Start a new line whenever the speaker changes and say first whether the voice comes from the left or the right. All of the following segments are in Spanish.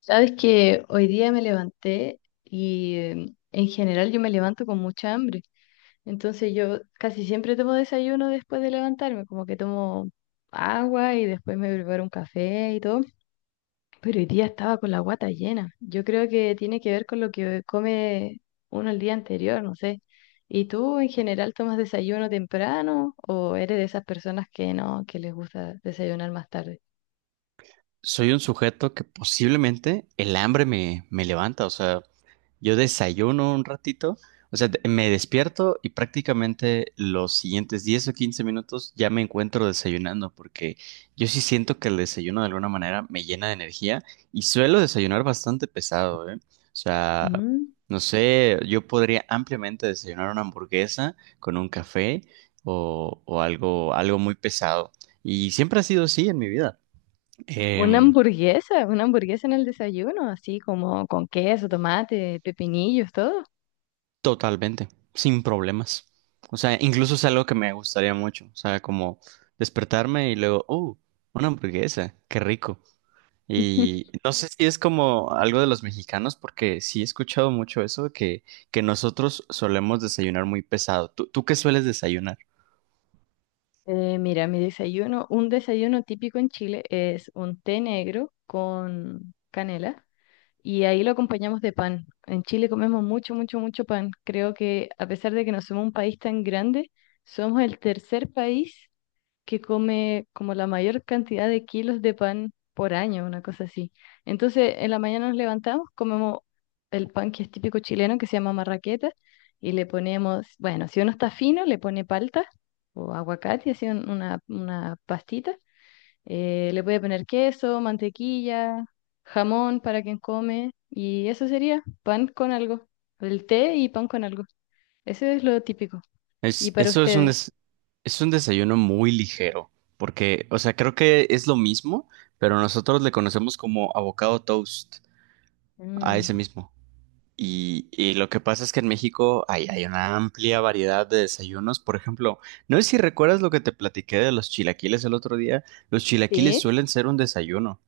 left: Sabes que hoy día me levanté y en general yo me levanto con mucha hambre. Entonces yo casi siempre tomo desayuno después de levantarme, como que tomo agua y después me preparo un café y todo. Pero hoy día estaba con la guata llena. Yo creo que tiene que ver con lo que come uno el día anterior, no sé. ¿Y tú en general tomas desayuno temprano o eres de esas personas que no, que les gusta desayunar más tarde?
right: Soy un sujeto que posiblemente el hambre me levanta. O sea, yo desayuno un ratito. O sea, me despierto y prácticamente los siguientes 10 o 15 minutos ya me encuentro desayunando, porque yo sí siento que el desayuno de alguna manera me llena de energía y suelo desayunar bastante pesado, ¿eh? O sea, no sé, yo podría ampliamente desayunar una hamburguesa con un café o, o algo muy pesado. Y siempre ha sido así en mi vida. Em,
left: Una hamburguesa en el desayuno, así como con queso, tomate, pepinillos, todo.
right: Totalmente, sin problemas. O sea, incluso es algo que me gustaría mucho. O sea, como despertarme y luego, oh, una hamburguesa, qué rico. Y no sé si es como algo de los mexicanos, porque sí he escuchado mucho eso, que nosotros solemos desayunar muy pesado. ¿Tú qué sueles desayunar?
left: Mira, mi desayuno, un desayuno típico en Chile es un té negro con canela. Y ahí lo acompañamos de pan. En Chile comemos mucho, mucho, mucho pan. Creo que a pesar de que no somos un país tan grande, somos el tercer país que come como la mayor cantidad de kilos de pan por año, una cosa así. Entonces, en la mañana nos levantamos, comemos el pan que es típico chileno, que se llama marraqueta, y le ponemos, bueno, si uno está fino, le pone palta o aguacate, así una pastita, le puede poner queso, mantequilla, jamón para quien come. Y eso sería pan con algo. El té y pan con algo. Eso es lo típico. ¿Y
right: Es,
left: para
right: eso es un,
left: ustedes?
right: des- es un desayuno muy ligero, porque, o sea, creo que es lo mismo, pero nosotros le conocemos como avocado toast a
left: Mm,
right: ese mismo. Y lo que pasa es que en México hay una amplia variedad de desayunos. Por ejemplo, no sé si recuerdas lo que te platiqué de los chilaquiles el otro día. Los chilaquiles
left: ¿sí?
right: suelen ser un desayuno.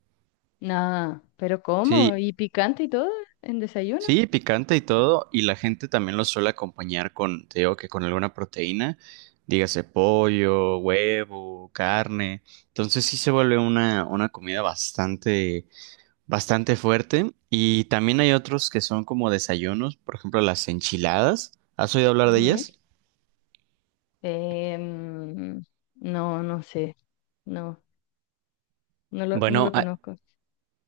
left: Nada, pero ¿cómo?
right: Sí,
left: ¿Y picante y todo en desayuno?
right: sí, picante y todo. Y la gente también los suele acompañar con, te digo que con alguna proteína, dígase pollo, huevo, carne. Entonces sí se vuelve una comida bastante fuerte. Y también hay otros que son como desayunos, por ejemplo, las enchiladas. ¿Has oído hablar de
left: Ujú.
right: ellas?
left: Em, no, no sé. No, no lo
right: Bueno,
left: conozco.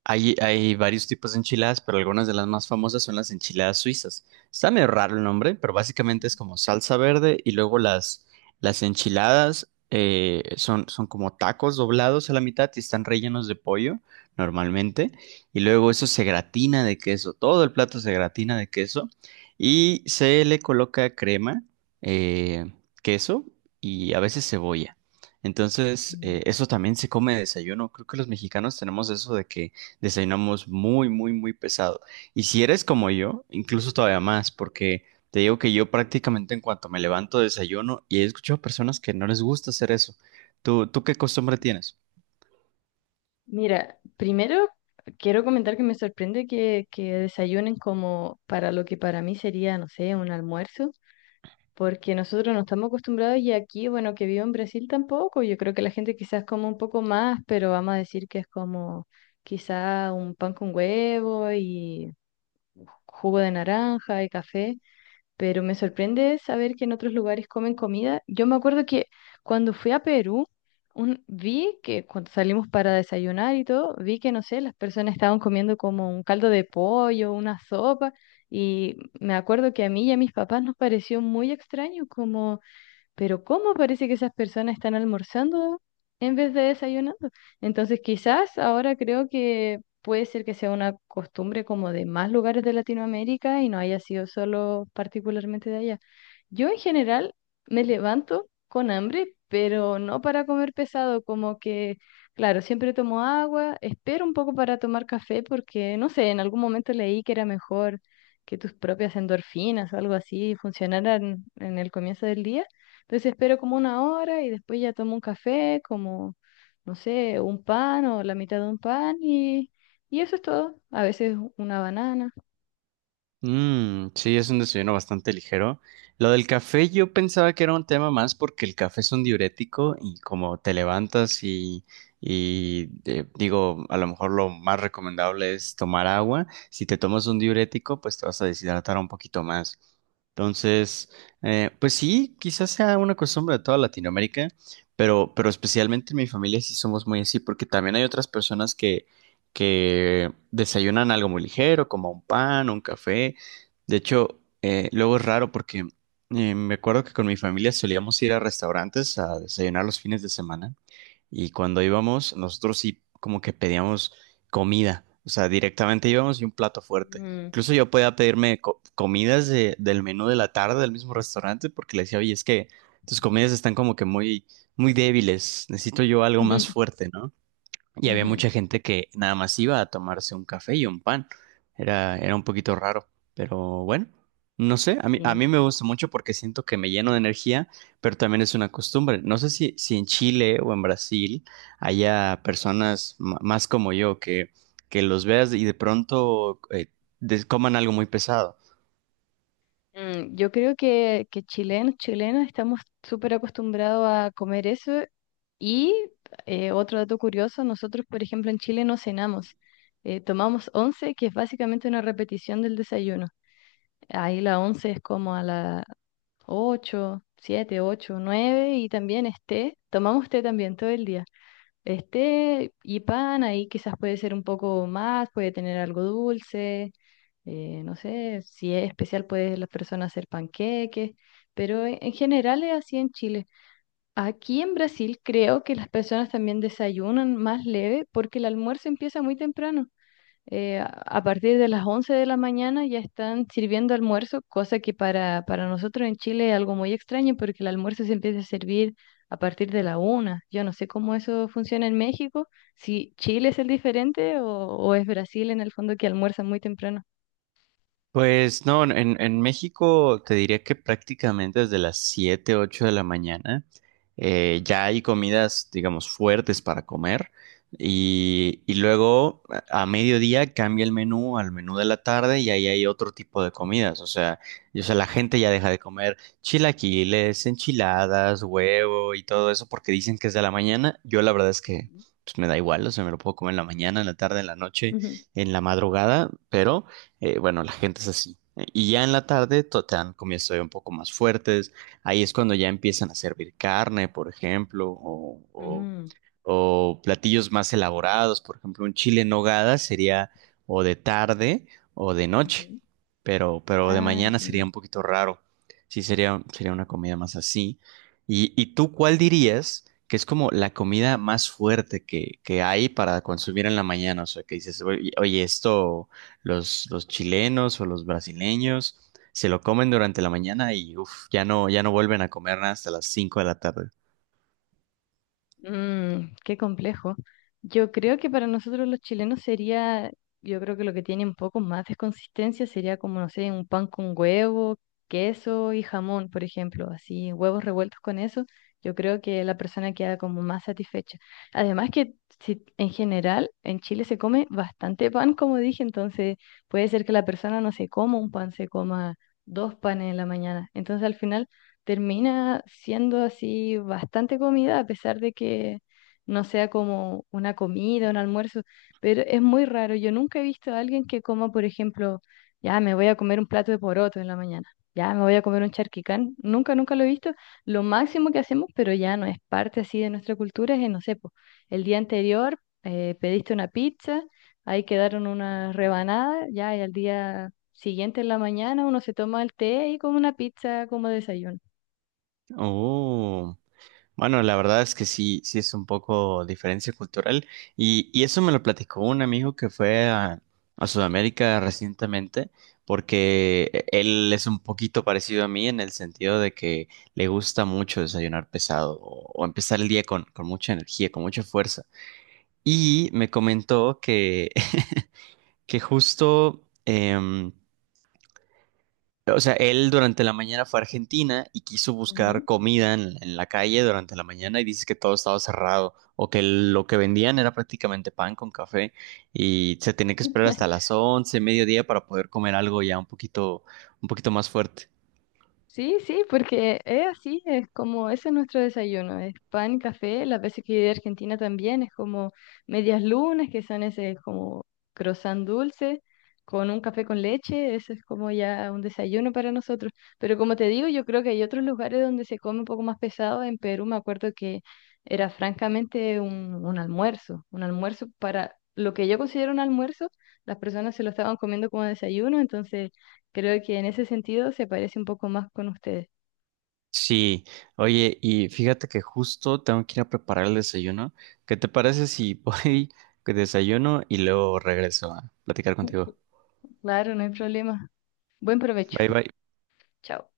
right: hay varios tipos de enchiladas, pero algunas de las más famosas son las enchiladas suizas. Está medio raro el nombre, pero básicamente es como salsa verde y luego las enchiladas son como tacos doblados a la mitad y están rellenos de pollo normalmente. Y luego eso se gratina de queso, todo el plato se gratina de queso y se le coloca crema, eh, queso y a veces cebolla. Entonces, eso también se come de desayuno. Creo que los mexicanos tenemos eso de que desayunamos muy, muy, muy pesado. Y si eres como yo, incluso todavía más, porque te digo que yo prácticamente en cuanto me levanto desayuno y he escuchado personas que no les gusta hacer eso. ¿Tú qué costumbre tienes?
left: Mira, primero quiero comentar que me sorprende que desayunen como para lo que para mí sería, no sé, un almuerzo, porque nosotros no estamos acostumbrados y aquí, bueno, que vivo en Brasil tampoco, yo creo que la gente quizás come un poco más, pero vamos a decir que es como quizá un pan con huevo y jugo de naranja y café, pero me sorprende saber que en otros lugares comen comida. Yo me acuerdo que cuando fui a Perú, vi que cuando salimos para desayunar y todo, vi que, no sé, las personas estaban comiendo como un caldo de pollo, una sopa, y me acuerdo que a mí y a mis papás nos pareció muy extraño, como... Pero ¿cómo parece que esas personas están almorzando en vez de desayunando? Entonces, quizás ahora creo que puede ser que sea una costumbre como de más lugares de Latinoamérica y no haya sido solo particularmente de allá. Yo en general me levanto con hambre, pero no para comer pesado, como que, claro, siempre tomo agua, espero un poco para tomar café porque, no sé, en algún momento leí que era mejor que tus propias endorfinas o algo así funcionaran en el comienzo del día. Entonces espero como una hora y después ya tomo un café, como, no sé, un pan o la mitad de un pan y eso es todo. A veces una banana.
right: Mm, sí, es un desayuno bastante ligero. Lo del café yo pensaba que era un tema más porque el café es un diurético y como te levantas y digo, a lo mejor lo más recomendable es tomar agua. Si te tomas un diurético, pues te vas a deshidratar un poquito más. Entonces, pues sí, quizás sea una costumbre de toda Latinoamérica, pero especialmente en mi familia sí somos muy así porque también hay otras personas que desayunan algo muy ligero, como un pan, un café. De hecho, luego es raro porque me acuerdo que con mi familia solíamos ir a restaurantes a desayunar los fines de semana y cuando íbamos, nosotros sí como que pedíamos comida. O sea, directamente íbamos y un plato fuerte.
left: Mm.
right: Incluso yo podía pedirme comidas del menú de la tarde del mismo restaurante porque le decía, oye, es que tus comidas están como que muy, muy débiles, necesito yo algo
left: Ujú,
right: más fuerte, ¿no? Y había
left: ujú,
right: mucha gente que nada más iba a tomarse un café y un pan. Era un poquito raro, pero bueno, no sé, a mí, a
left: sí.
right: mí me gusta mucho porque siento que me lleno de energía, pero también es una costumbre. No sé si, si en Chile o en Brasil haya personas más como yo, que los veas y de pronto coman algo muy pesado.
left: Mm, yo creo que chilenos, chilenos estamos súper acostumbrados a comer eso y otro dato curioso, nosotros por ejemplo en Chile no cenamos. Tomamos once, que es básicamente una repetición del desayuno. Ahí la once es como a la, 8, 7, 8, 9 y también esté. Tomamos té también todo el día. Esté y pan, ahí quizás puede ser un poco más, puede tener algo dulce. Eh, no sé, si es especial puede las personas hacer panqueques, pero en general es así en Chile. Aquí en Brasil creo que las personas también desayunan más leve porque el almuerzo empieza muy temprano. A partir de las 11 de la mañana ya están sirviendo almuerzo, cosa que para nosotros en Chile es algo muy extraño porque el almuerzo se empieza a servir a partir de la una. Yo no sé cómo eso funciona en México, si Chile es el diferente o es Brasil en el fondo que almuerza muy temprano.
right: Pues no, en México te diría que prácticamente desde las 7 u 8 de la mañana ya hay comidas, digamos, fuertes para comer y luego a mediodía cambia el menú al menú de la tarde y ahí hay otro tipo de comidas. O sea, y, o sea, la gente ya deja de comer chilaquiles, enchiladas, huevo y todo eso porque dicen que es de la mañana. Yo la verdad es que
left: Ujú.
right: pues, me da igual. O sea, me lo puedo comer en la mañana, en la tarde, en la noche,
left: Ujú.
right: en la madrugada, pero... bueno, la gente es así. Y ya en la tarde te dan comidas todavía un poco más fuertes. Ahí es cuando ya empiezan a servir carne, por ejemplo,
left: Mm,
right: o platillos más elaborados. Por ejemplo, un chile en nogada sería o de tarde o de noche,
left: ujú.
right: pero de
left: Ah,
right: mañana sería
left: entendí.
right: un poquito raro. Sí, sería una comida más así. Y tú cuál dirías que es como la comida más fuerte que hay para consumir en la mañana? O sea, que dices, oye, oye, esto. Los chilenos o los brasileños se lo comen durante la mañana y uf, ya no, ya no vuelven a comer nada hasta las 5 de la tarde.
left: Mm, qué complejo. Yo creo que para nosotros los chilenos sería, yo creo que lo que tiene un poco más de consistencia sería como, no sé, un pan con huevo, queso y jamón, por ejemplo, así, huevos revueltos con eso. Yo creo que la persona queda como más satisfecha. Además que si, en general en Chile se come bastante pan, como dije, entonces puede ser que la persona no se coma un pan, se coma 2 panes en la mañana. Entonces al final termina siendo así bastante comida, a pesar de que no sea como una comida, un almuerzo, pero es muy raro. Yo nunca he visto a alguien que coma, por ejemplo, ya me voy a comer un plato de poroto en la mañana, ya me voy a comer un charquicán. Nunca, nunca lo he visto. Lo máximo que hacemos, pero ya no es parte así de nuestra cultura, es, no sé, po, el día anterior pediste una pizza, ahí quedaron unas rebanadas, ya y al día siguiente en la mañana uno se toma el té y come una pizza como desayuno.
right: Oh, bueno, la verdad es que sí, sí es un poco diferencia cultural. Y eso me lo platicó un amigo que fue a Sudamérica recientemente, porque él es un poquito parecido a mí en el sentido de que le gusta mucho desayunar pesado o empezar el día con mucha energía, con mucha fuerza. Y me comentó que justo, o sea, él durante la mañana fue a Argentina y quiso buscar
left: Ujú.
right: comida en la calle durante la mañana y dice que todo estaba cerrado o que lo que vendían era prácticamente pan con café y se tenía que esperar hasta las 11, mediodía para poder comer algo ya un poquito más fuerte.
left: Sí, sí, porque es así, es como ese es nuestro desayuno, es pan, café, las veces que he a Argentina también es como medias lunas, que son ese como croissant dulce con un café con leche, eso es como ya un desayuno para nosotros. Pero como te digo, yo creo que hay otros lugares donde se come un poco más pesado. En Perú me acuerdo que era francamente un almuerzo para lo que yo considero un almuerzo, las personas se lo estaban comiendo como desayuno, entonces... Creo que en ese sentido se parece un poco más con ustedes.
right: Sí, oye, y fíjate que justo tengo que ir a preparar el desayuno. ¿Qué te parece si voy, que desayuno y luego regreso a platicar contigo?
left: Claro, no hay problema. Buen provecho.
right: Bye bye.
left: Chao.